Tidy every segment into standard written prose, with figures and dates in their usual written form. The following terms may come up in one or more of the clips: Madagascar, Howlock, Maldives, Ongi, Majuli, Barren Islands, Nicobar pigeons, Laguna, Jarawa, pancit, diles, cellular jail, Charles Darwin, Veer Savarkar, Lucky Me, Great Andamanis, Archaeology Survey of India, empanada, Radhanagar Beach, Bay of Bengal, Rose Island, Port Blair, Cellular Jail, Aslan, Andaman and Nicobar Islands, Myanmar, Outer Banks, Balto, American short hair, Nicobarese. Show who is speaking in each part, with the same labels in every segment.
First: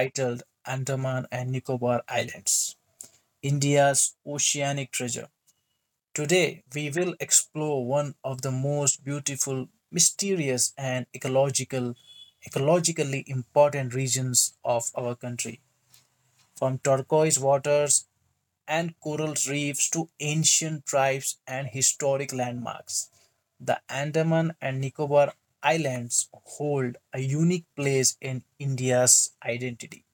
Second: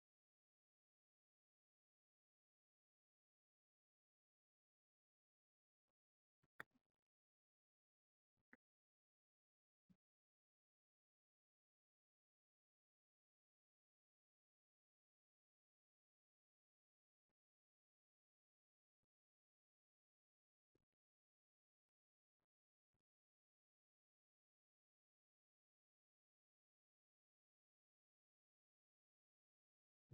Speaker 1: titled Andaman and Nicobar Islands, India's Oceanic Treasure. Today, we will explore one of the most beautiful, mysterious, and ecologically important regions of our country. From turquoise waters and coral reefs to ancient tribes and historic landmarks. The Andaman and Nicobar Islands hold a unique place in India's identity.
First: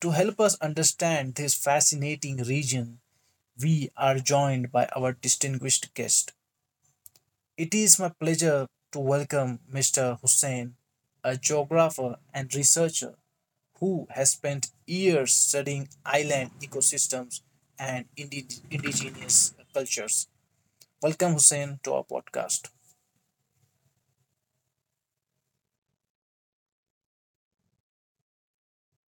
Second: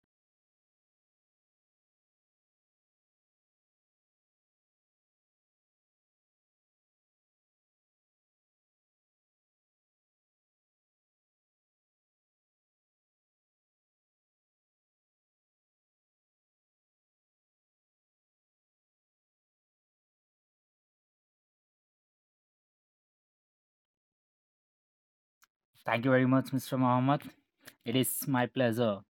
Speaker 1: To help us understand this fascinating region, we are joined by our distinguished guest. It is my pleasure to welcome Mr. Hussain, a geographer and researcher who has spent years studying island ecosystems and indigenous cultures. Welcome, Hussein, to our podcast.
Speaker 2: Thank you very much, Mr. Mohammed. It is my pleasure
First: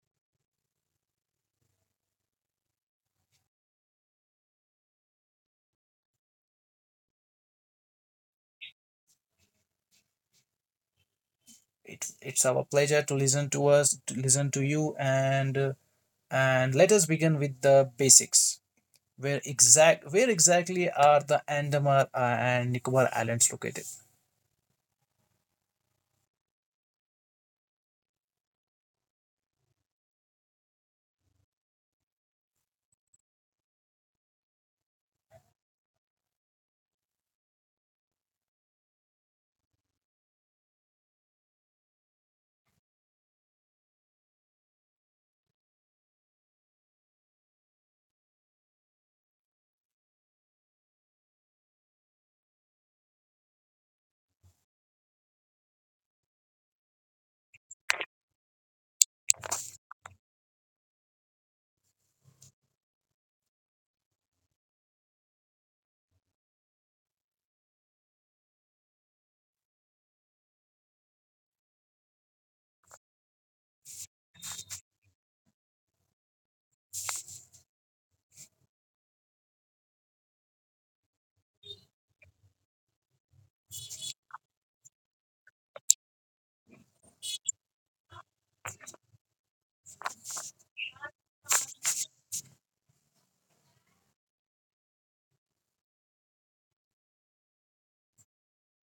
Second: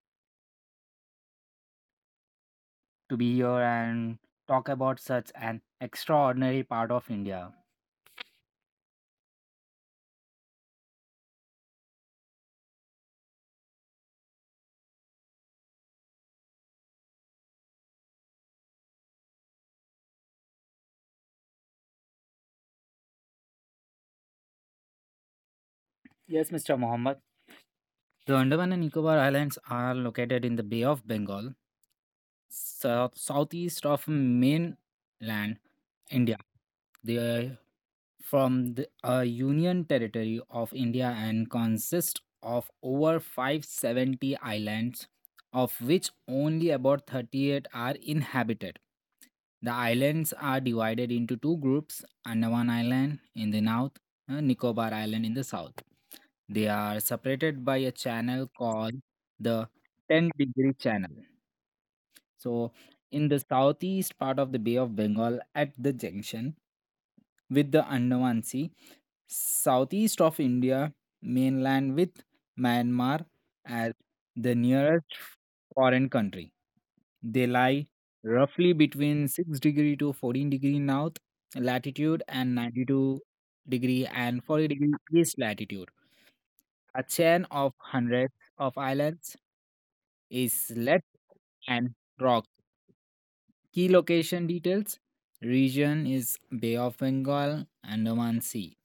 Speaker 2: to be here and talk about such an extraordinary part of India.
Speaker 1: It's our pleasure to listen to us, to listen to you, and let us begin with the basics. Where exactly are the Andaman and Nicobar Islands located?
Speaker 2: Yes, Mr. Mohammed. The Andaman and Nicobar Islands are located in the Bay of Bengal, southeast of mainland India. They from the Union Territory of India and consists of over 570 islands, of which only about 38 are inhabited. The islands are divided into two groups, Andaman Island in the north and Nicobar Island in the south. They are separated by a channel called the 10-degree channel. So, in the southeast part of the Bay of Bengal at the junction with the Andaman Sea, southeast of India mainland with Myanmar as the nearest foreign country. They lie roughly between 6 degree to 14 degree north latitude and 92 degree and 40-degree east latitude. A chain of hundreds of islands is left and rocks. Key location details: region is Bay of Bengal, Andaman Sea.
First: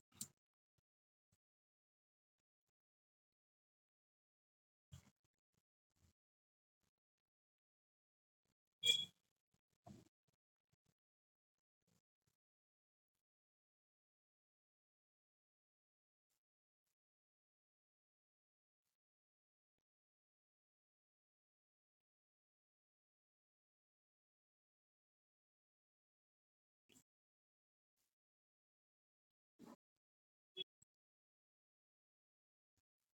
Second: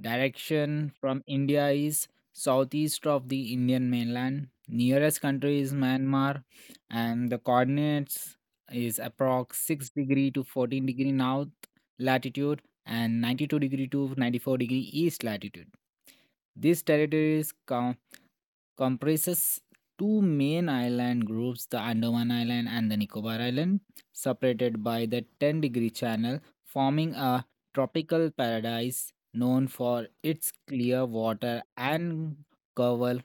Speaker 2: Direction from India is southeast of the Indian mainland. Nearest country is Myanmar, and the coordinates is approx 6 degree to 14 degree north latitude and 92 degree to 94 degree east latitude. This territory is comprises two main island groups, the Andaman Island and the Nicobar Island, separated by the 10-degree channel, forming a tropical paradise known for its clear water and coral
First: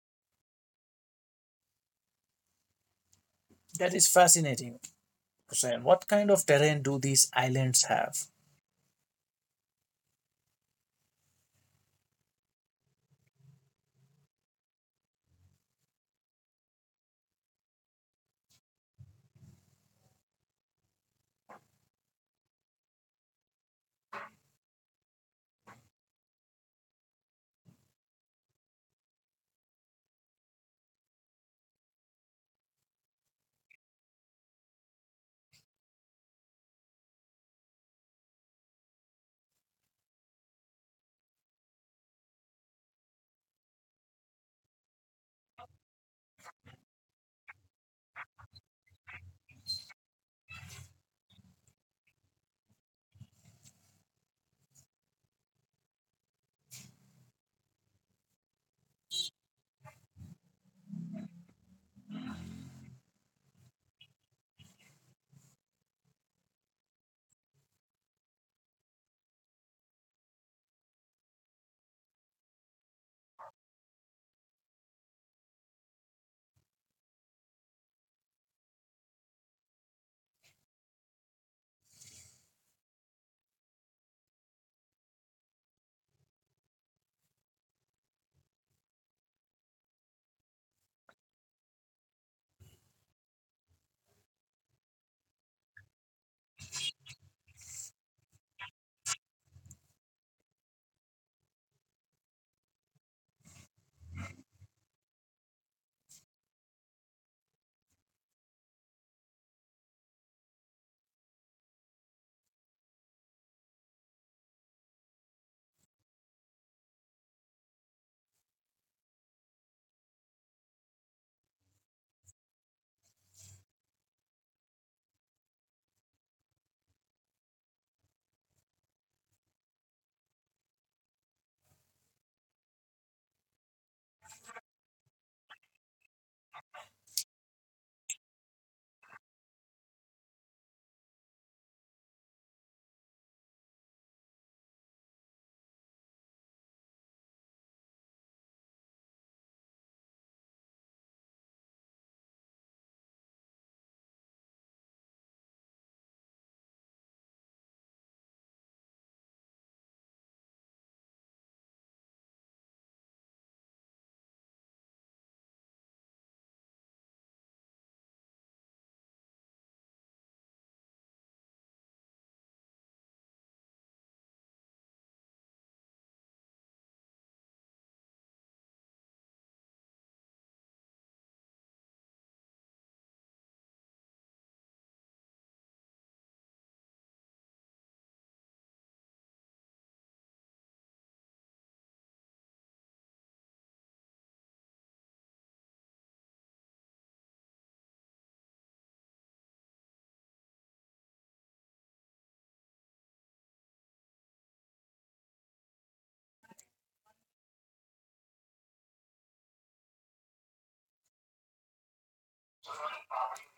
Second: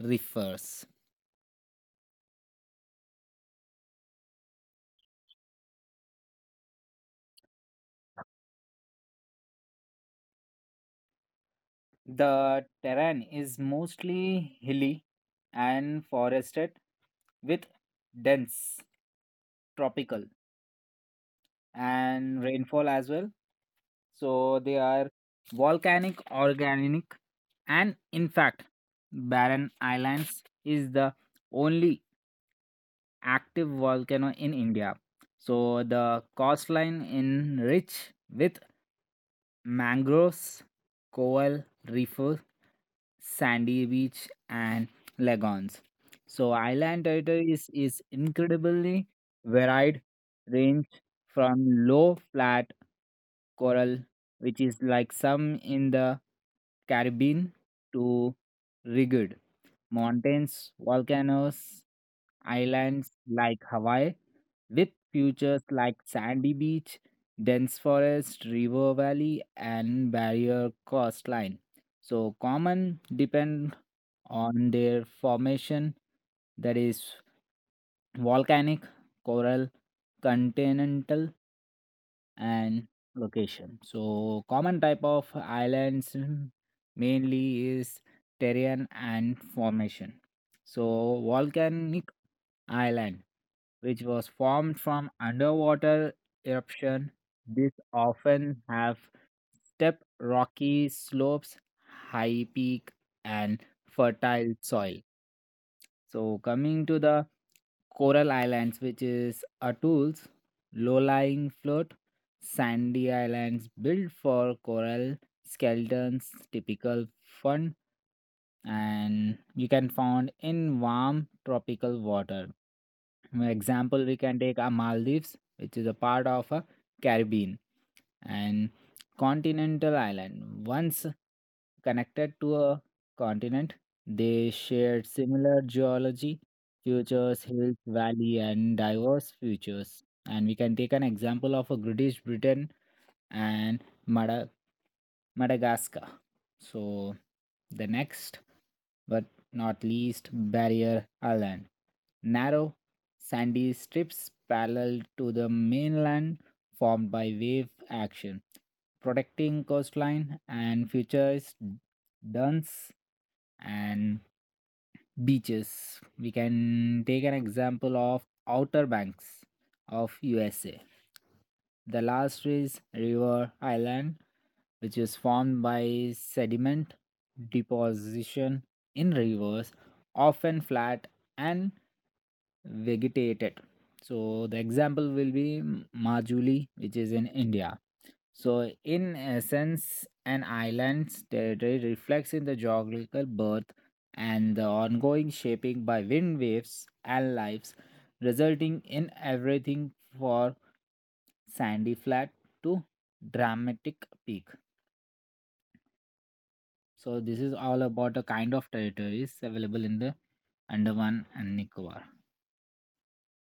Speaker 2: reefs.
Speaker 1: That is fascinating, Hussein. What kind of terrain do these islands have?
Speaker 2: The terrain is mostly hilly and forested with dense tropical and rainfall as well. So they are volcanic, organic, and in fact, Barren Islands is the only active volcano in India. So the coastline in rich with mangroves, coral reefs, sandy beach, and lagoons. So island territory is incredibly varied, range from low flat coral, which is like some in the Caribbean, to rugged mountains, volcanoes, islands like Hawaii, with features like sandy beach, dense forest, river valley, and barrier coastline. So common depend on their formation, that is volcanic, coral, continental, and location. So common type of islands mainly is terrain and formation. So volcanic island which was formed from underwater eruption. These often have steep rocky slopes, high peak, and fertile soil. So coming to the coral islands, which is atolls, low-lying float, sandy islands built for coral skeletons, typical fun and you can found in warm tropical water. For example, we can take a Maldives, which is a part of a Caribbean and continental island. Once connected to a continent, they shared similar geology, features, hills, valley, and diverse features. And we can take an example of a British Britain and Madagascar. So the next but not least, Barrier Island. Narrow, sandy strips parallel to the mainland formed by wave action, protecting coastline and features dunes and beaches. We can take an example of Outer Banks of USA. The last is River Island, which is formed by sediment deposition in rivers, often flat and vegetated. So the example will be Majuli, which is in India. So, in essence, an island's territory reflects in the geographical birth and the ongoing shaping by wind waves and lives, resulting in everything for sandy flat to dramatic peak. So, this is all about the kind of territories available in the Andaman and Nicobar.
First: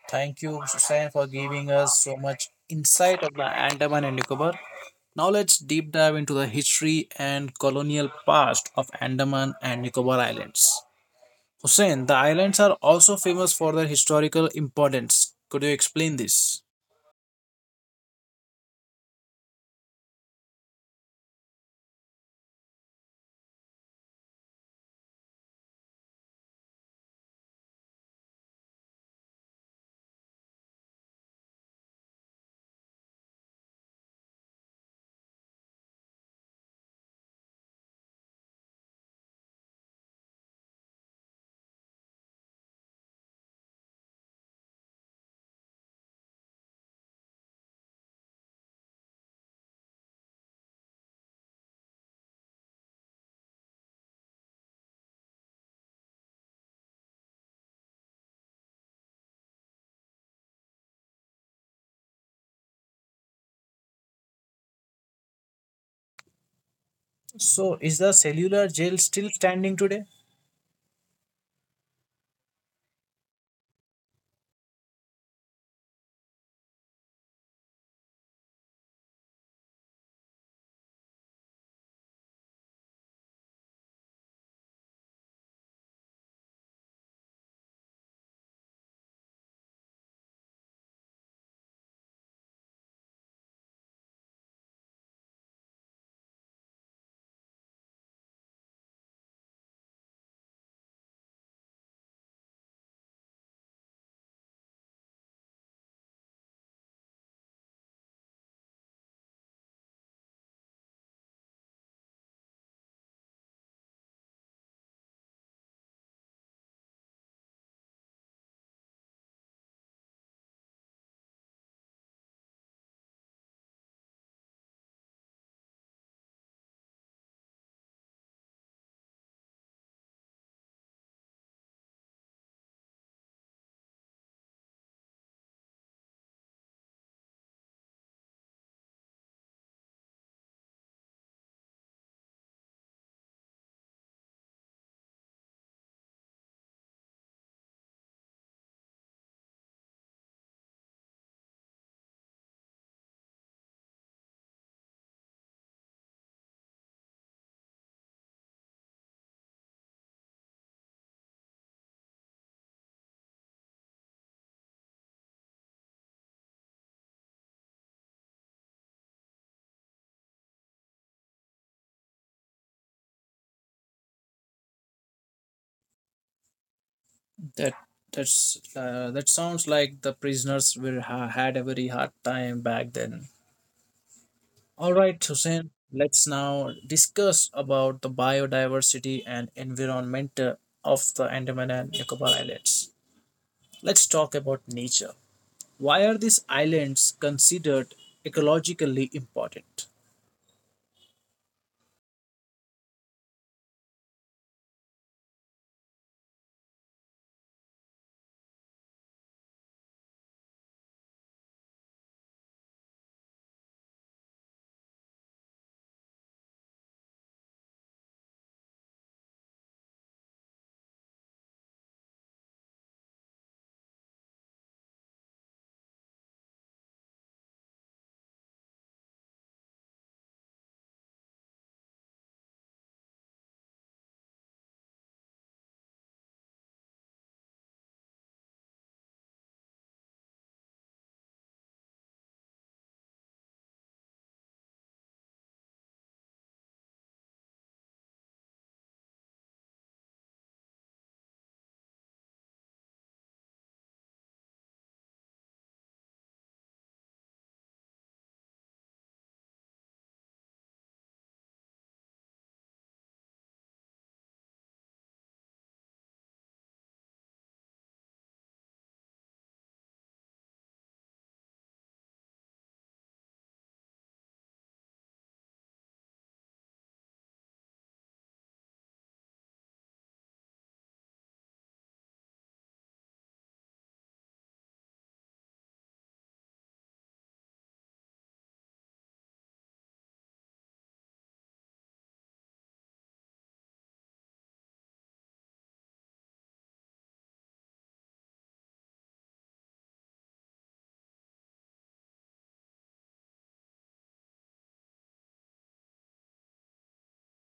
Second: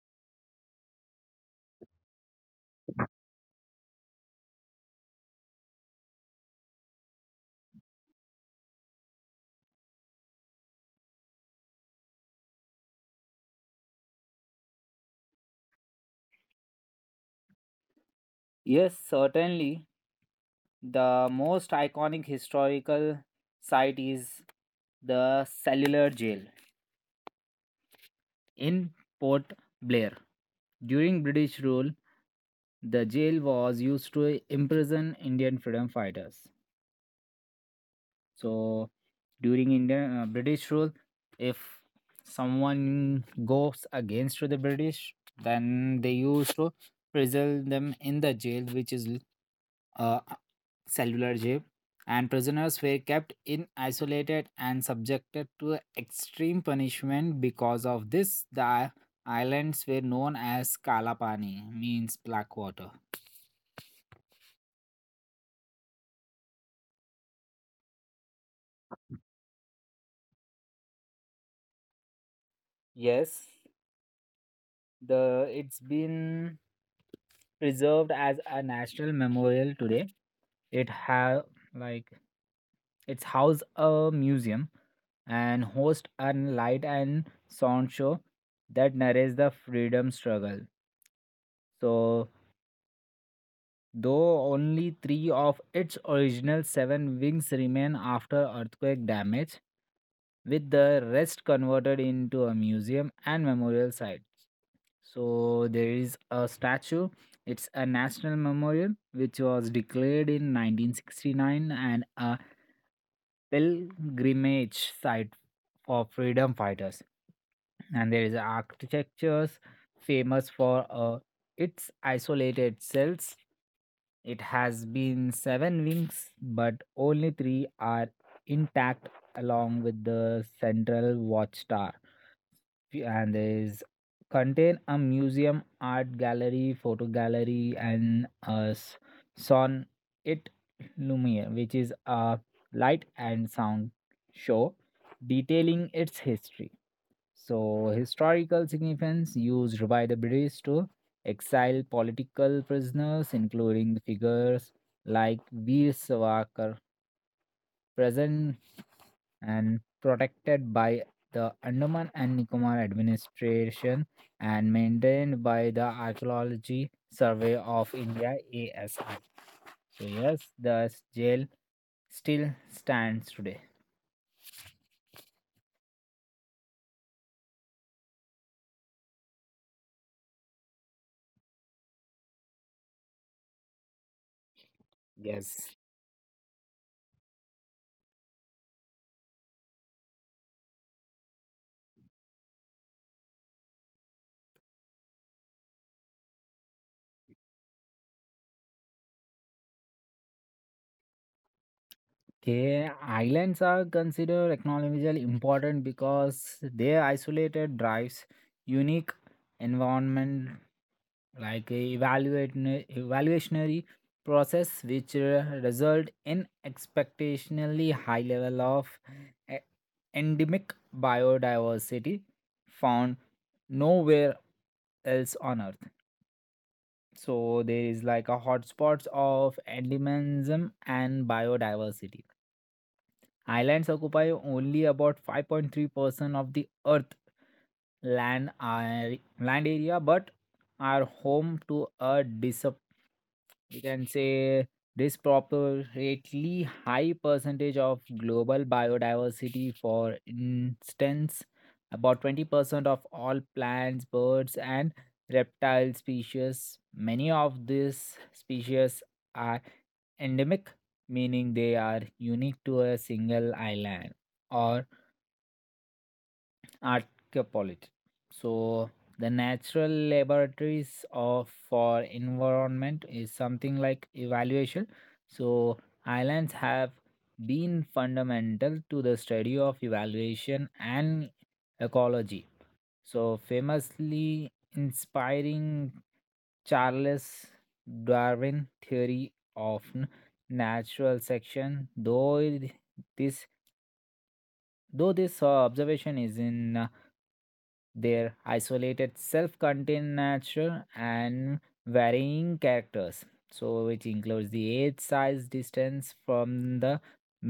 Speaker 1: Thank you, Hussein, for giving us so much insight of the Andaman and Nicobar. Now let's deep dive into the history and colonial past of Andaman and Nicobar Islands. Hussein, the islands are also famous for their historical importance. Could you explain this?
Speaker 2: Yes, certainly. The most iconic historical site is the cellular jail in Port Blair. During British rule, the jail was used to imprison Indian freedom fighters. So during Indian British rule, if someone goes against to the British, then they used to prison them in the jail, which is uh, cellular jail, and prisoners were kept in isolated and subjected to extreme punishment because of this the islands were known as kalapani, means black water.
Speaker 1: So, is the cellular jail still standing today?
Speaker 2: Yes, the it's been preserved as a national memorial today. It have, like, it's house a museum and host a light and sound show that narrates the freedom struggle. So though only three of its original seven wings remain after earthquake damage, with the rest converted into a museum and memorial site. So there is a statue. It's a national memorial which was declared in 1969 and a pilgrimage site for freedom fighters. And there is architectures famous for its isolated cells. It has been seven wings, but only three are intact, along with the central watchtower. And there is contain a museum, art gallery, photo gallery, and a son it Lumiere, which is a light and sound show detailing its history. So, historical significance used by the British to exile political prisoners, including figures like Veer Savarkar, present and protected by the Andaman and Nicobar administration and maintained by the Archaeology Survey of India, ASI. So, yes, the jail still stands today.
Speaker 1: That that sounds like the prisoners were had a very hard time back then. All right, Hussein.
Speaker 2: Yes.
Speaker 1: Let's now discuss about the biodiversity and environment of the Andaman and Nicobar Islands. Let's talk about nature. Why are these islands considered ecologically important?
Speaker 2: Okay, islands are considered economically important because their isolated drives unique environment like a evaluationary process which result in expectationally high level of e- endemic biodiversity found nowhere else on earth. So there is like a hotspots of endemism and biodiversity. Islands occupy only about 5.3% of the Earth land are, land area, but are home to a dis we can say disproportionately high percentage of global biodiversity. For instance, about 20% of all plants, birds, and reptile species. Many of these species are endemic, meaning they are unique to a single island or archipelago. So the natural laboratories of for environment is something like evaluation. So islands have been fundamental to the study of evaluation and ecology, so famously inspiring Charles Darwin theory of natural selection, though this this observation is in their isolated self-contained nature and varying characters, so which includes the age size distance from the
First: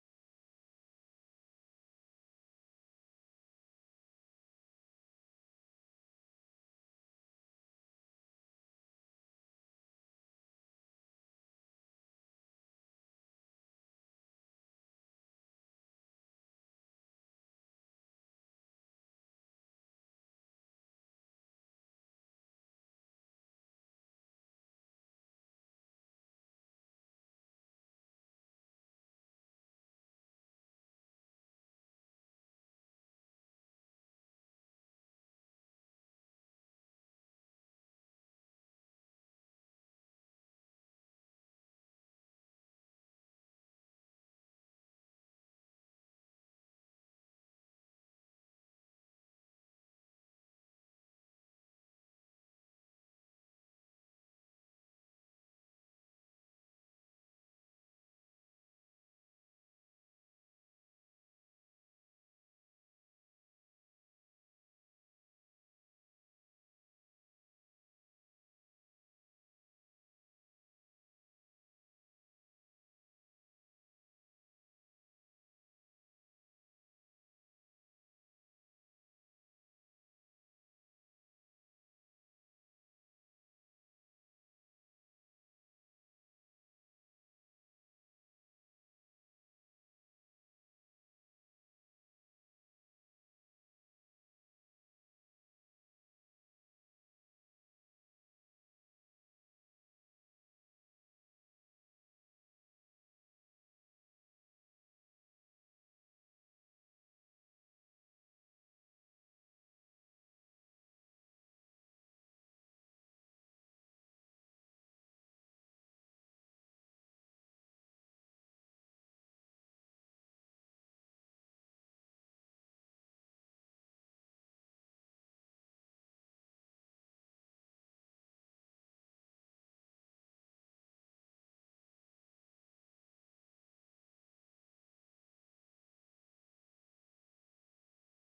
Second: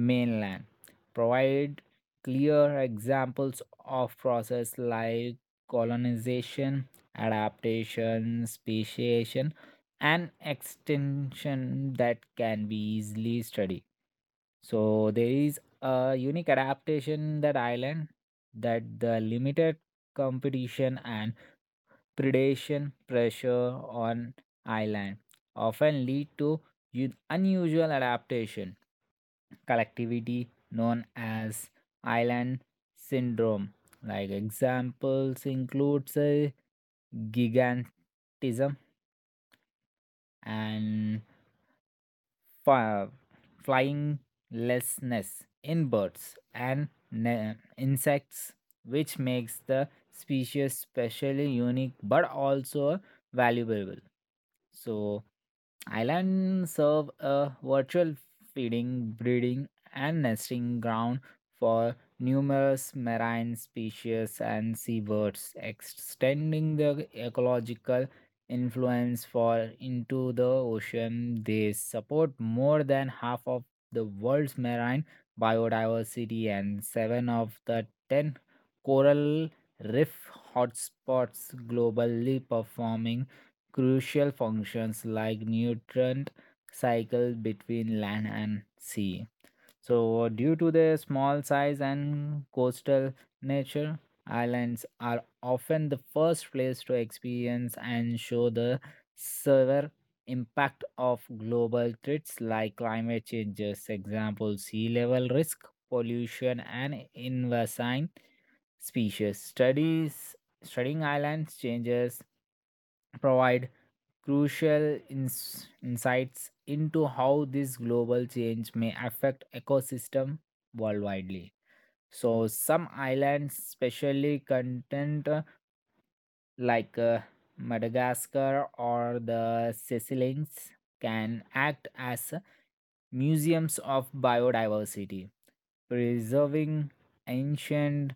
Speaker 2: mainland, provide clear examples of process like colonization, adaptation, speciation, and extinction that can be easily studied. So there is a unique adaptation that island, that the limited competition and predation pressure on island often lead to unusual adaptation collectivity known as island syndrome. Like examples includes gigantism and fi- flyinglessness in birds and insects, which makes the species specially unique but also valuable. So, Islands serve a virtual feeding, breeding, and nesting ground for numerous marine species and seabirds, extending their ecological influence far into the ocean. They support more than half of the world's marine biodiversity and seven of the 10 coral reef hotspots globally, performing crucial functions like nutrient cycle between land and sea. So, due to their small size and coastal nature, islands are often the first place to experience and show the severe impact of global threats like climate changes, example sea level risk, pollution, and invasive species. Studies Studying islands changes provide crucial insights into how this global change may affect ecosystem worldwide. So some islands, especially content like Madagascar or the Seychelles can act as museums of biodiversity, preserving ancient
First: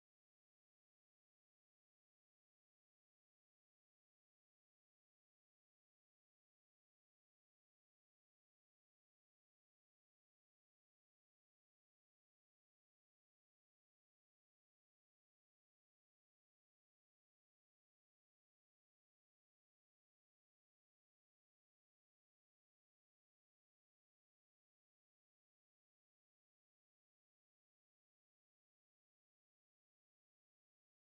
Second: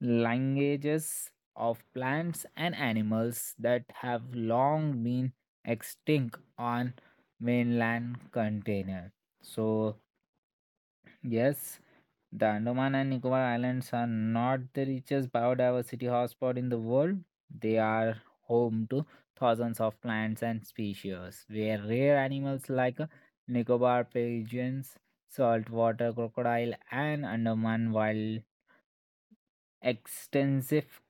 Speaker 2: languages of plants and animals that have long been extinct on mainland container. So yes, the Andaman and Nicobar Islands are not the richest biodiversity hotspot in the world. They are home to thousands of plants and species, where rare animals like Nicobar pigeons, saltwater crocodile, and Andaman wild extensive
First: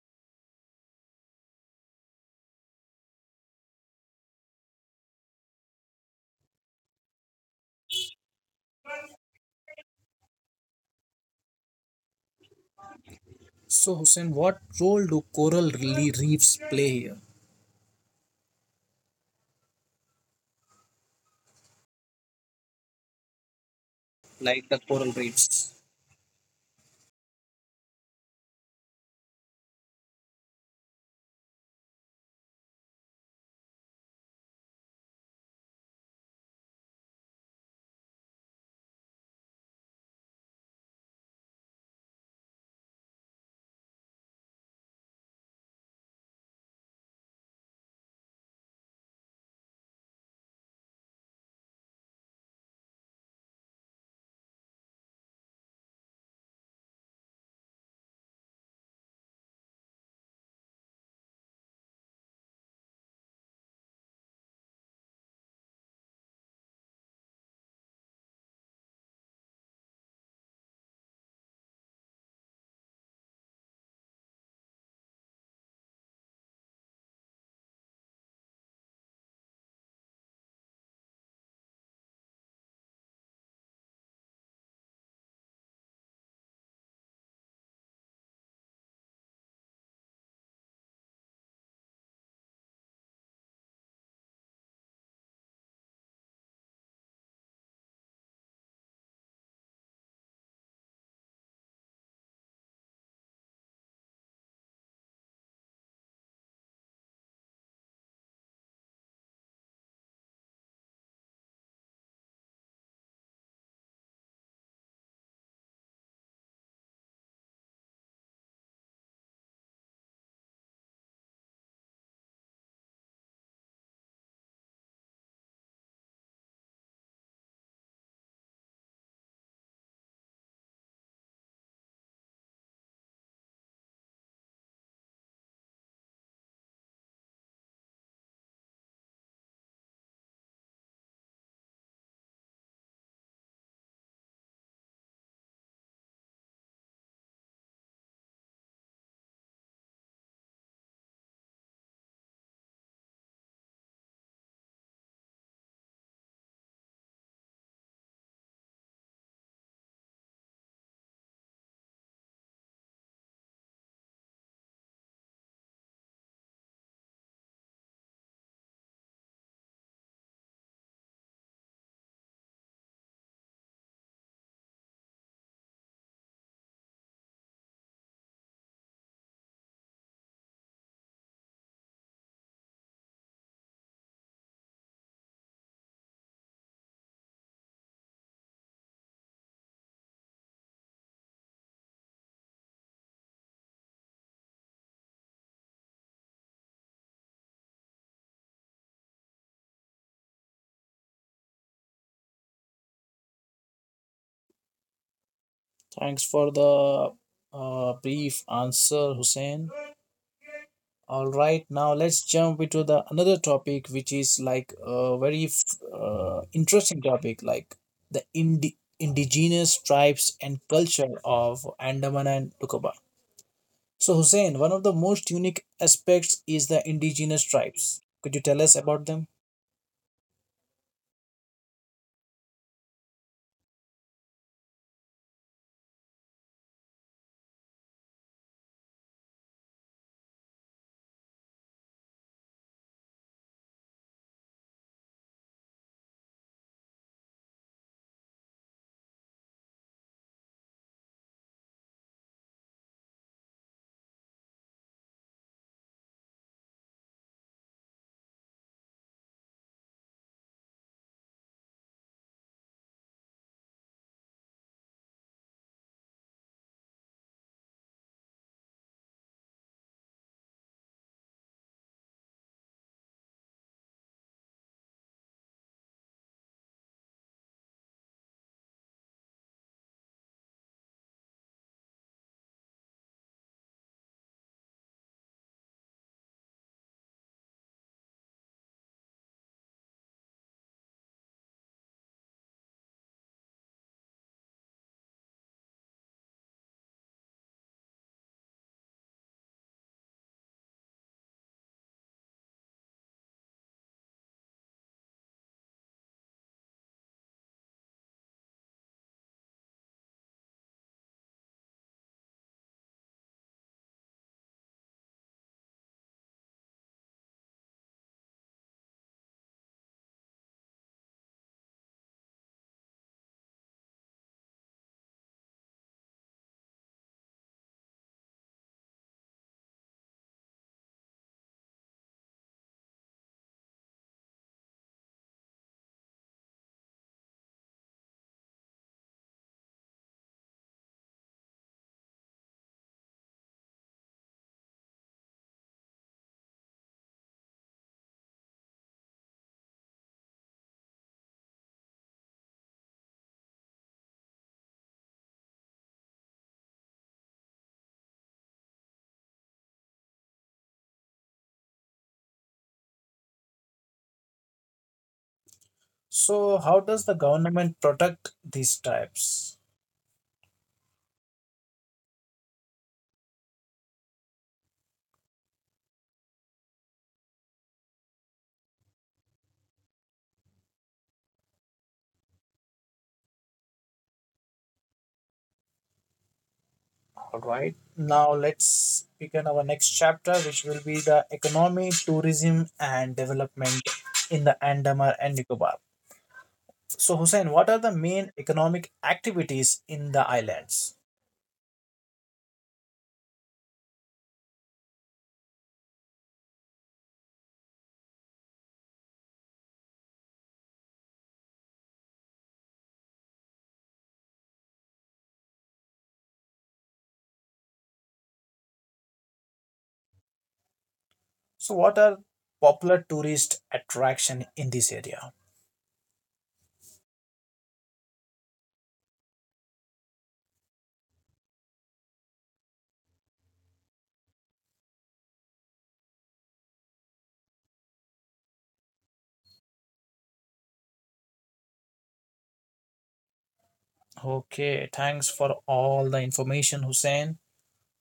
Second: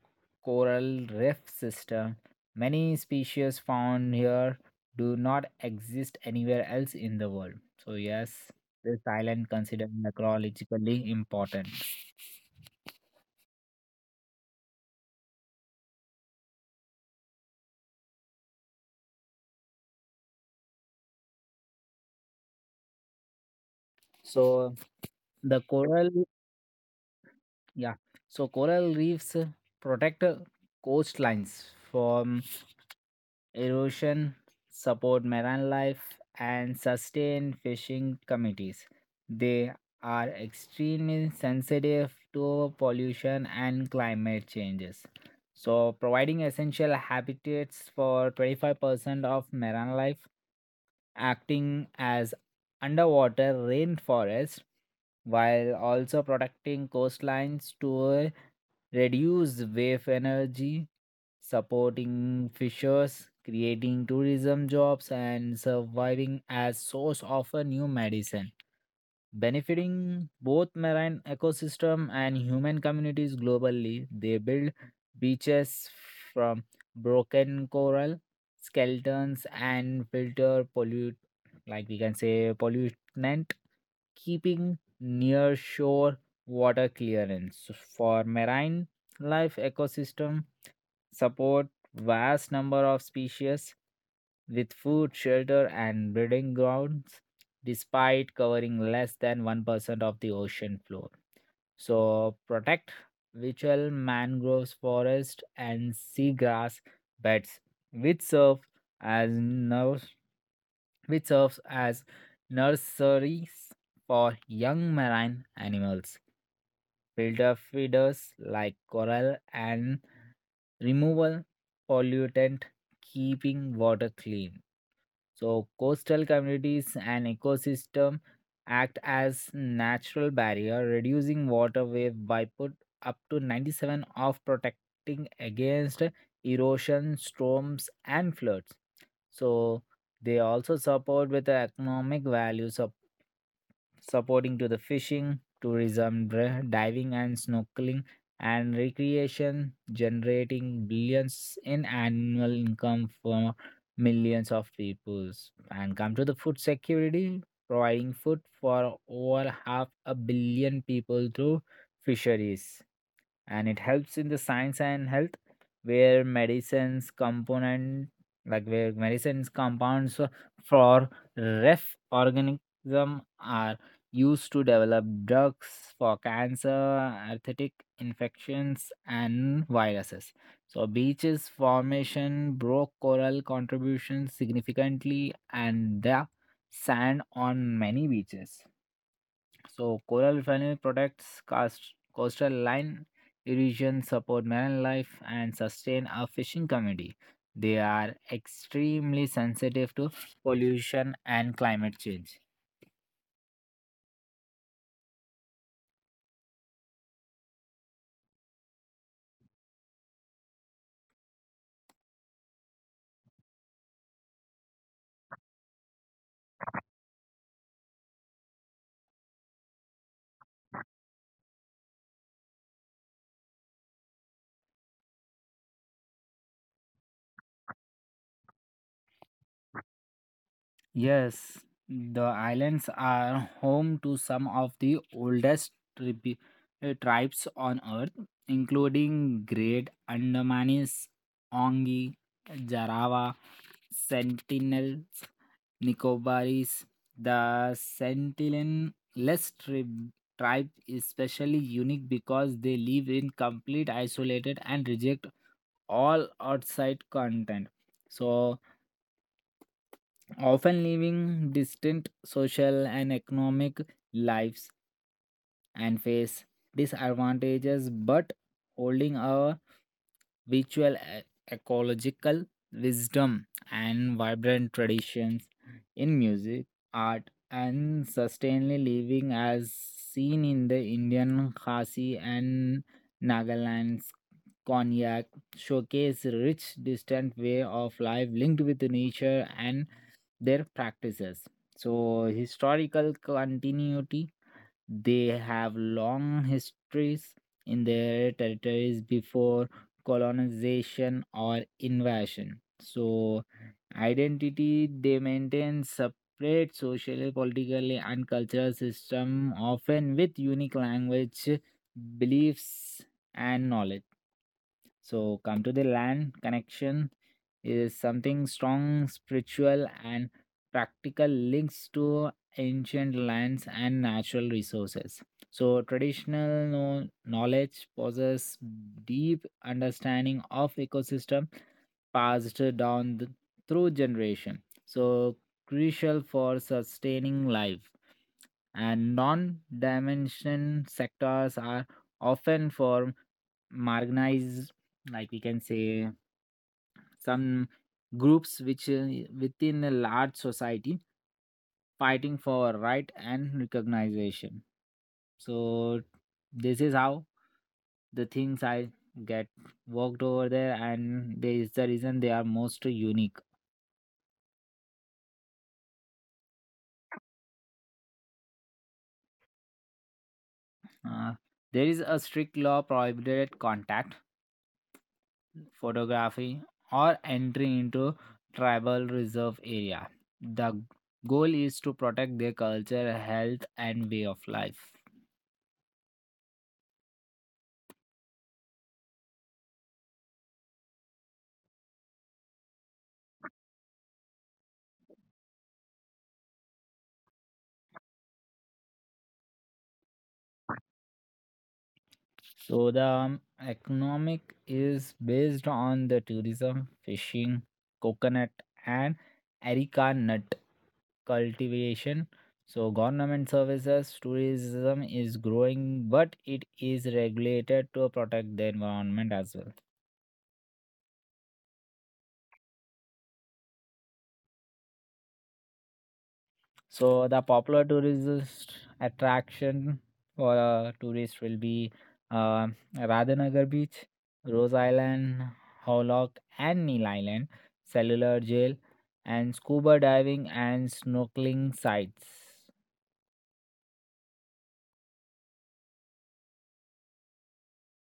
Speaker 2: coral reef system. Many species found here do not exist anywhere else in the world. So yes, this island considered necrologically important.
Speaker 1: So, Hussein, what role do reefs play here? Like
Speaker 2: So
Speaker 1: the coral
Speaker 2: the
Speaker 1: reefs.
Speaker 2: coral, yeah, so coral reefs protect coastlines from erosion, support marine life, and sustain fishing communities. They are extremely sensitive to pollution and climate changes. So, providing essential habitats for 25% of marine life, acting as underwater rainforest while also protecting coastlines to reduce wave energy, supporting fishers, creating tourism jobs, and surviving as source of a new medicine benefiting both marine ecosystem and human communities globally. They build beaches from broken coral, skeletons, and filter pollute, like we can say, pollutant, keeping near shore water clearance. So, for marine life ecosystem, support vast number of species with food, shelter, and breeding grounds despite covering less than 1% of the ocean floor. So, protect virtual mangroves forest and seagrass beds, which serve as nurse, which serves as nurseries for young marine animals. Filter feeders like coral and removal pollutant, keeping water clean. So, coastal communities and ecosystem act as natural barrier, reducing water wave by put up to 97 of protecting against erosion, storms, and floods. So, they also support with the economic value, supporting to the fishing, tourism, diving and snorkeling, and recreation, generating billions in annual income millions of peoples and come to the food security, providing food for over half a billion people through fisheries. And it helps in the science and health, where medicines component where medicines compounds for ref organism are used to develop drugs for cancer arthritic infections and viruses. So beaches formation broke coral contributions significantly and the sand on many beaches. So coral family protects coast, coastal line erosion, support marine life and sustain a fishing community. They are extremely sensitive to pollution and climate change.
Speaker 1: Thanks for the brief answer, Hussein. All right, now let's jump into the another topic, which is like a very interesting topic, like the indigenous tribes and culture of Andaman and Nicobar. So, Hussein, one of the most unique aspects is the indigenous tribes. Could you tell us about them?
Speaker 2: Yes, the islands are home to some of the oldest tribes on earth, including Great Andamanis, Ongi, Jarawa, Sentinels, Nicobaris. The tribe is especially unique because they live in complete isolation and reject all outside content. So, often living distant social and economic lives and face disadvantages but holding a virtual e- ecological wisdom and vibrant traditions in music, art, and sustainably living as seen in the Indian Khasi and Nagaland Cognac showcase rich distant way of life linked with nature and their practices. So, historical continuity, they have long histories in their territories before colonization or invasion. So, identity, they maintain separate socially, politically, and cultural system, often with unique language, beliefs, and knowledge. So, come to the land connection, is something strong, spiritual, and practical links to ancient lands and natural resources. So, traditional knowledge possess deep understanding of ecosystem passed down through generation. So, crucial for sustaining life. And non-dimension sectors are often for marginalized, like we can say, some groups which within a large society fighting for right and recognition. So this is how the things I get worked over there, and there is the reason they are most unique.
Speaker 1: So, how does the government protect these tribes?
Speaker 2: Uh, there is a strict law prohibited contact, photography, or entry into tribal reserve area. The goal is to protect their culture, health, and way of life.
Speaker 1: All right. Now, let's begin our next chapter, which will be the economy, tourism, and development in the Andaman and Nicobar. So, Hussein, what are the main economic activities in the islands?
Speaker 2: So the economic is based on the tourism, fishing, coconut and areca nut cultivation. So government services tourism is growing but it is regulated to protect the environment as well.
Speaker 1: So, what are popular tourist attraction in this area?
Speaker 2: So the popular tourist attraction for tourists will be uh, Radhanagar Beach, Rose Island, Howlock and Neil Island, Cellular Jail, and scuba diving and snorkeling sites.
Speaker 1: Okay, thanks for all the information, Hussein.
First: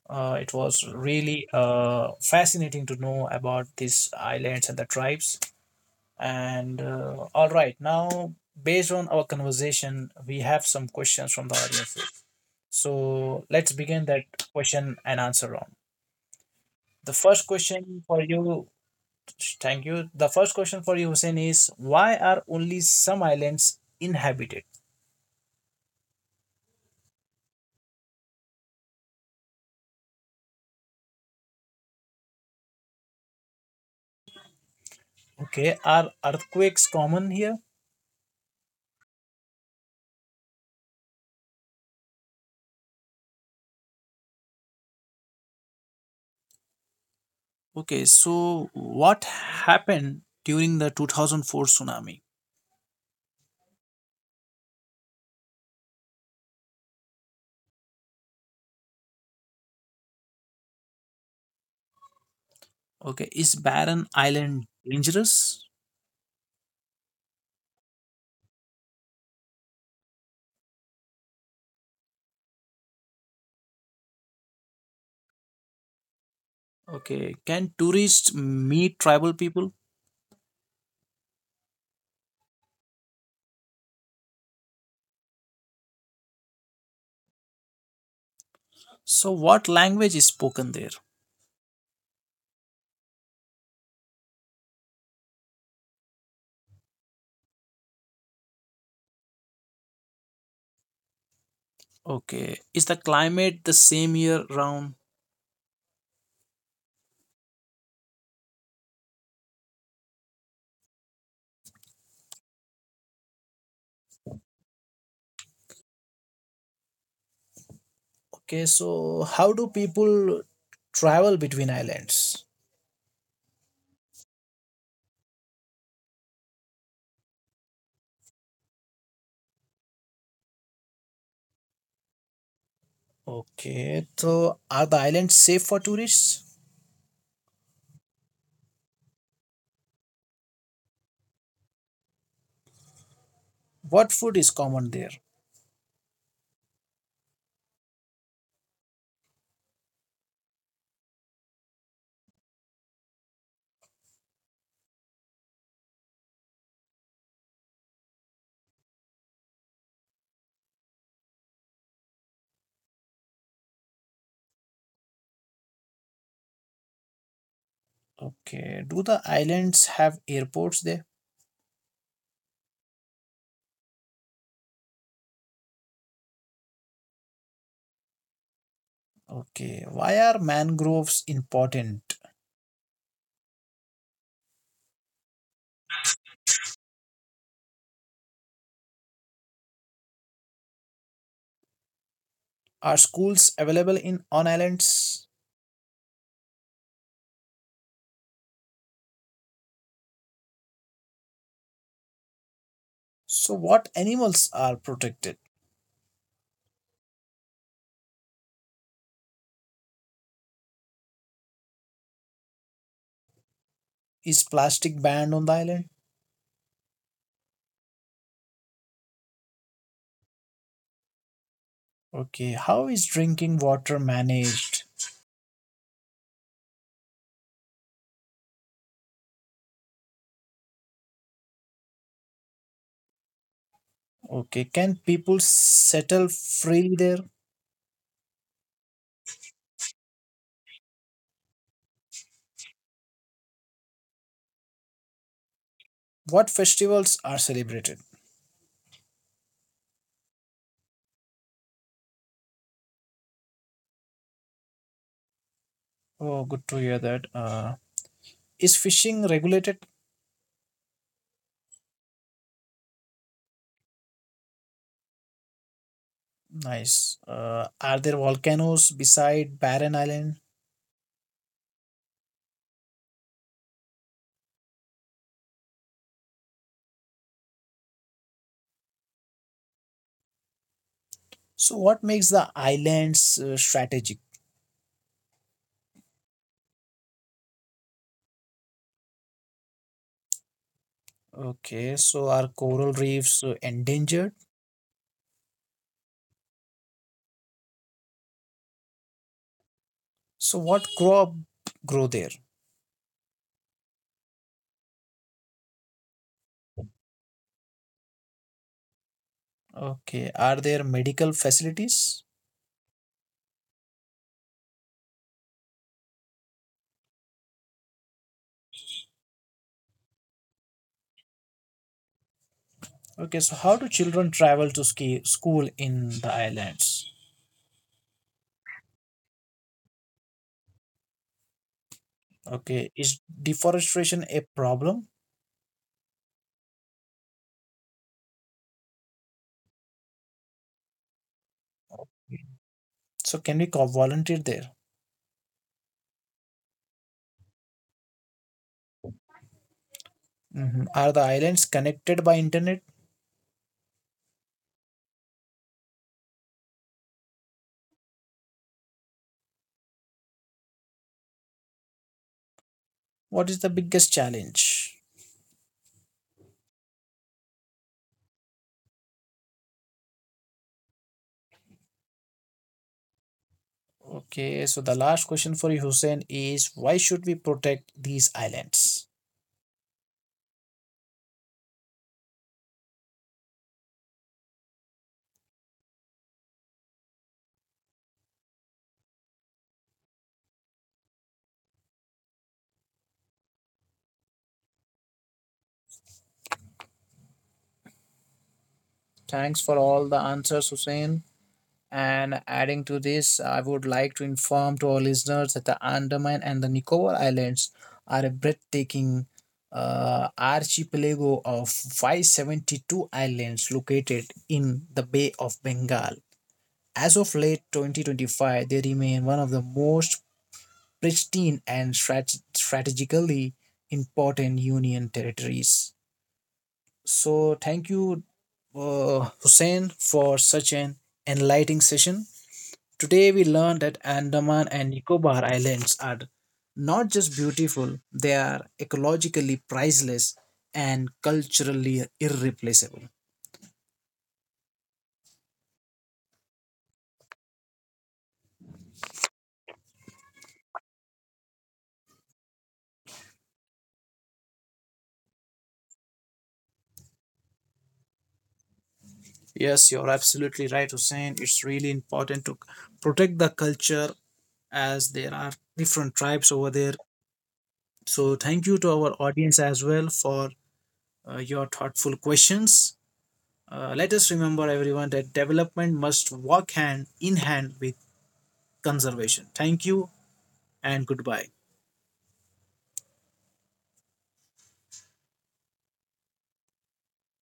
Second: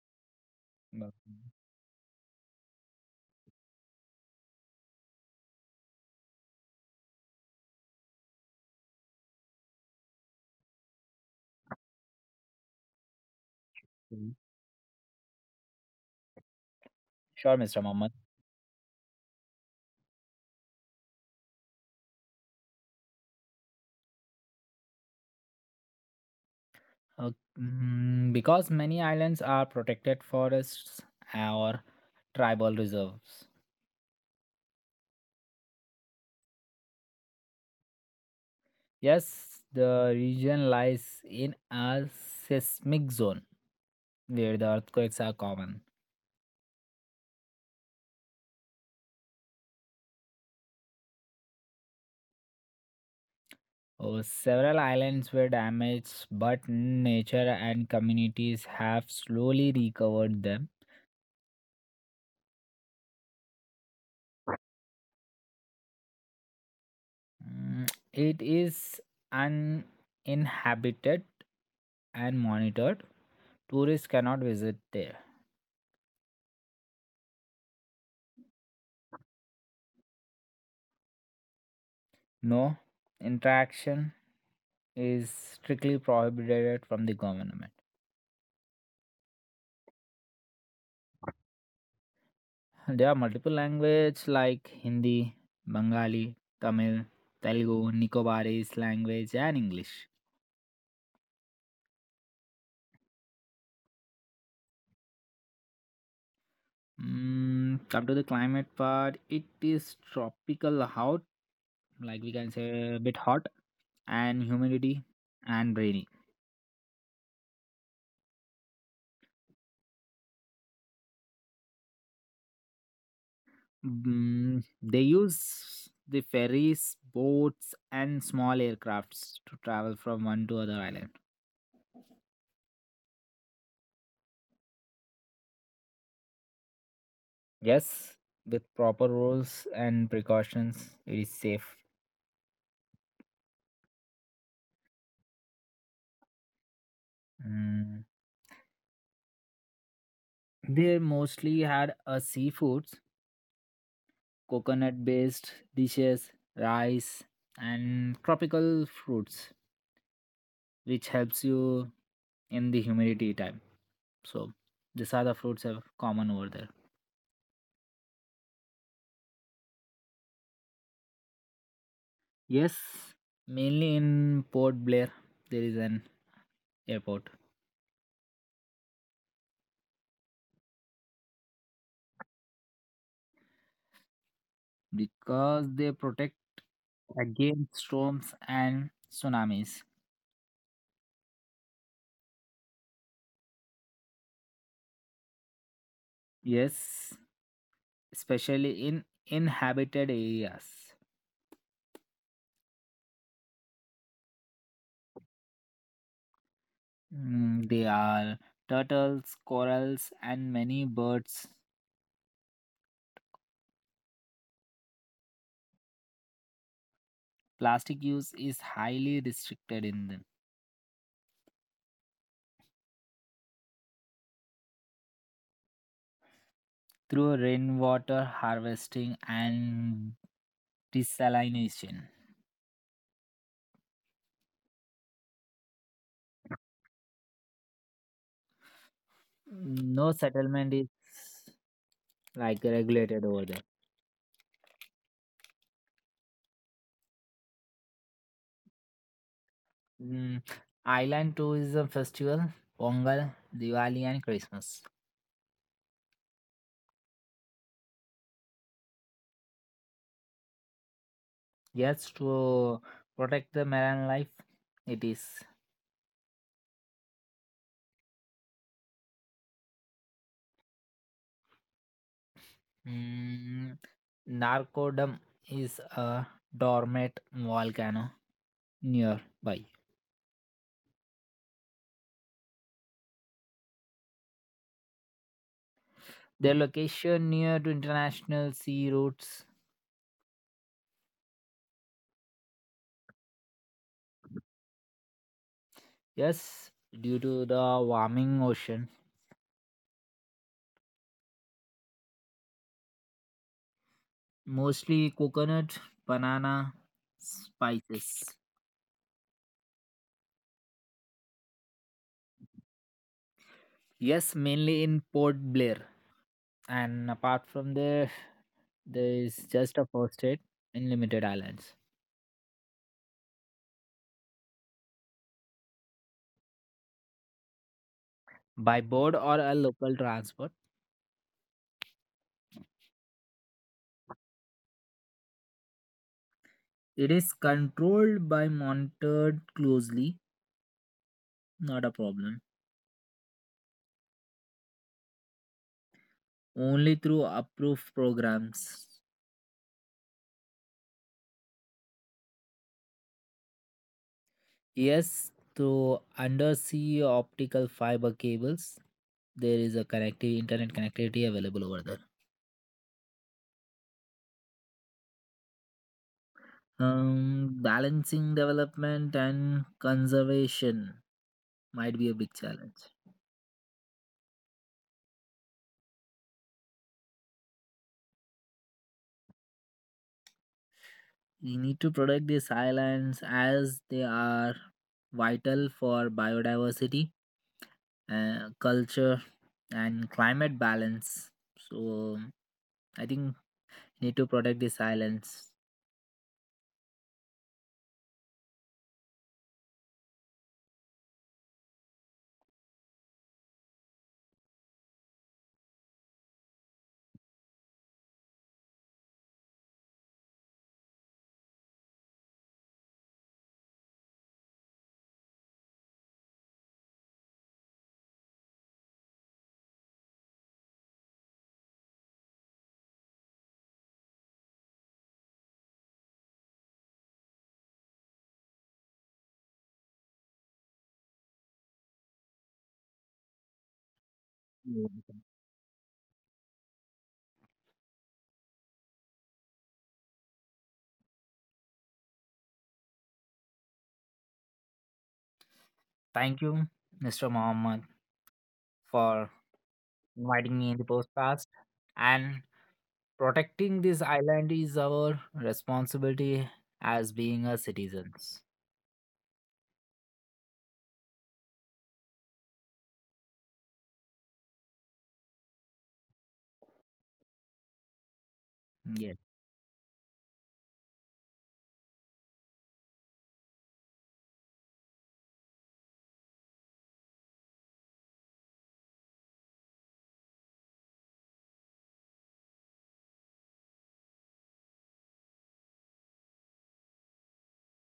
Speaker 1: It was
Speaker 2: Okay.
Speaker 1: really fascinating to know about these islands and the tribes. And All right, now based on our conversation, we have some questions from the audience. So let's begin that question and answer round. The first
Speaker 2: Sure, Mr.
Speaker 1: question
Speaker 2: Mohammed.
Speaker 1: for you, thank you. The first question for you, Hussein, is why are only some islands inhabited?
Speaker 2: Uh, because many islands are protected forests or tribal reserves.
Speaker 1: Okay, are earthquakes common here?
Speaker 2: Yes, the region lies in a seismic zone where the earthquakes are common.
Speaker 1: Okay, so what happened during the 2004 tsunami?
Speaker 2: Oh, several islands were damaged, but nature and communities have slowly recovered them.
Speaker 1: Okay, is barren island dangerous?
Speaker 2: It is uninhabited and monitored. Tourists cannot visit there.
Speaker 1: Okay, can tourists meet tribal people?
Speaker 2: No, interaction is strictly prohibited from the government.
Speaker 1: So, what language is spoken there?
Speaker 2: There are multiple languages like Hindi, Bengali, Tamil, Telugu, Nicobarese language and English.
Speaker 1: Okay, is the climate the same year round?
Speaker 2: Come to the climate part, it is tropical hot, like we can say a bit hot and humidity and rainy.
Speaker 1: Okay, so how do people travel between islands?
Speaker 2: They use the ferries, boats and small aircrafts to travel from one to other island.
Speaker 1: Okay, so are the islands safe for tourists?
Speaker 2: Yes, with proper rules and precautions, it is safe.
Speaker 1: What food is common there?
Speaker 2: Mm, They mostly had a seafoods, coconut based dishes, rice, and tropical fruits, which helps you in the humidity time. So these are the fruits are common over there.
Speaker 1: Okay, do the islands have airports there?
Speaker 2: Yes, mainly in Port Blair there is an airport,
Speaker 1: Okay, why are mangroves important?
Speaker 2: because they protect against storms and tsunamis.
Speaker 1: Are schools available in on islands?
Speaker 2: Yes, especially in inhabited areas.
Speaker 1: So, what animals are protected?
Speaker 2: They are turtles, corals, and many birds.
Speaker 1: Is plastic banned on the island?
Speaker 2: Plastic use is highly restricted in them
Speaker 1: Okay, how is drinking water managed?
Speaker 2: through rainwater harvesting and desalination.
Speaker 1: Okay, can people settle freely there?
Speaker 2: No, settlement is like regulated over there.
Speaker 1: What festivals are celebrated?
Speaker 2: Mm, Island tourism festival, Pongal, Diwali, and Christmas.
Speaker 1: Oh, good to hear that. Is fishing regulated?
Speaker 2: Yes, to protect the marine life, it is.
Speaker 1: Nice. Are there volcanoes beside Barren Island?
Speaker 2: Mm, Narcodum is a dormant volcano nearby.
Speaker 1: So, what makes the islands strategic?
Speaker 2: Their location near to international sea routes.
Speaker 1: Okay, so are coral reefs endangered?
Speaker 2: Yes, due to the warming ocean,
Speaker 1: So, what crop grow there?
Speaker 2: mostly coconut, banana, spices.
Speaker 1: Okay. Are there medical facilities?
Speaker 2: Yes, mainly in Port Blair. And apart from there, there is just a first aid in limited islands.
Speaker 1: Okay. So, how do children travel to ski school in the islands?
Speaker 2: By board or a local transport,
Speaker 1: Okay. Is deforestation a problem?
Speaker 2: it is controlled by monitored closely. Not a problem.
Speaker 1: So, can we volunteer there?
Speaker 2: Only through approved programs.
Speaker 1: Mhm. Are the islands connected by internet?
Speaker 2: Yes, through undersea optical fiber cables, there is a connective internet connectivity available over there.
Speaker 1: What is the biggest challenge?
Speaker 2: Balancing development and conservation might be a big challenge.
Speaker 1: Okay. So, the last question for you, Hussein, is why should we protect these islands?
Speaker 2: We need to protect these islands as they are vital for biodiversity, culture, and climate balance. So I think need to protect the silence.
Speaker 1: Thanks for all the answers, Hussein. And adding to this, I would like to inform to our listeners that the Andaman and the Nicobar Islands are a breathtaking archipelago of 572 islands located in the Bay of Bengal. As of late 2025, they remain one of the most pristine and strategically important Union territories. So, thank you, Hussein, for such an enlightening session. Today we learned that Andaman
Speaker 2: Yeah,
Speaker 1: and
Speaker 2: okay.
Speaker 1: Nicobar Islands are not just beautiful, they are ecologically priceless and culturally irreplaceable.
Speaker 2: Thank you, Mr. Mohammed, for inviting me in the podcast. And protecting this island is our responsibility as being a citizens.
Speaker 1: Yes, you're absolutely right, Hussein. It's really important to protect the culture as there are different tribes over there. So, thank you to our
Speaker 2: Yes.
Speaker 1: audience as well for your thoughtful questions. Let us remember, everyone, that development must walk hand in hand with conservation. Thank you and goodbye.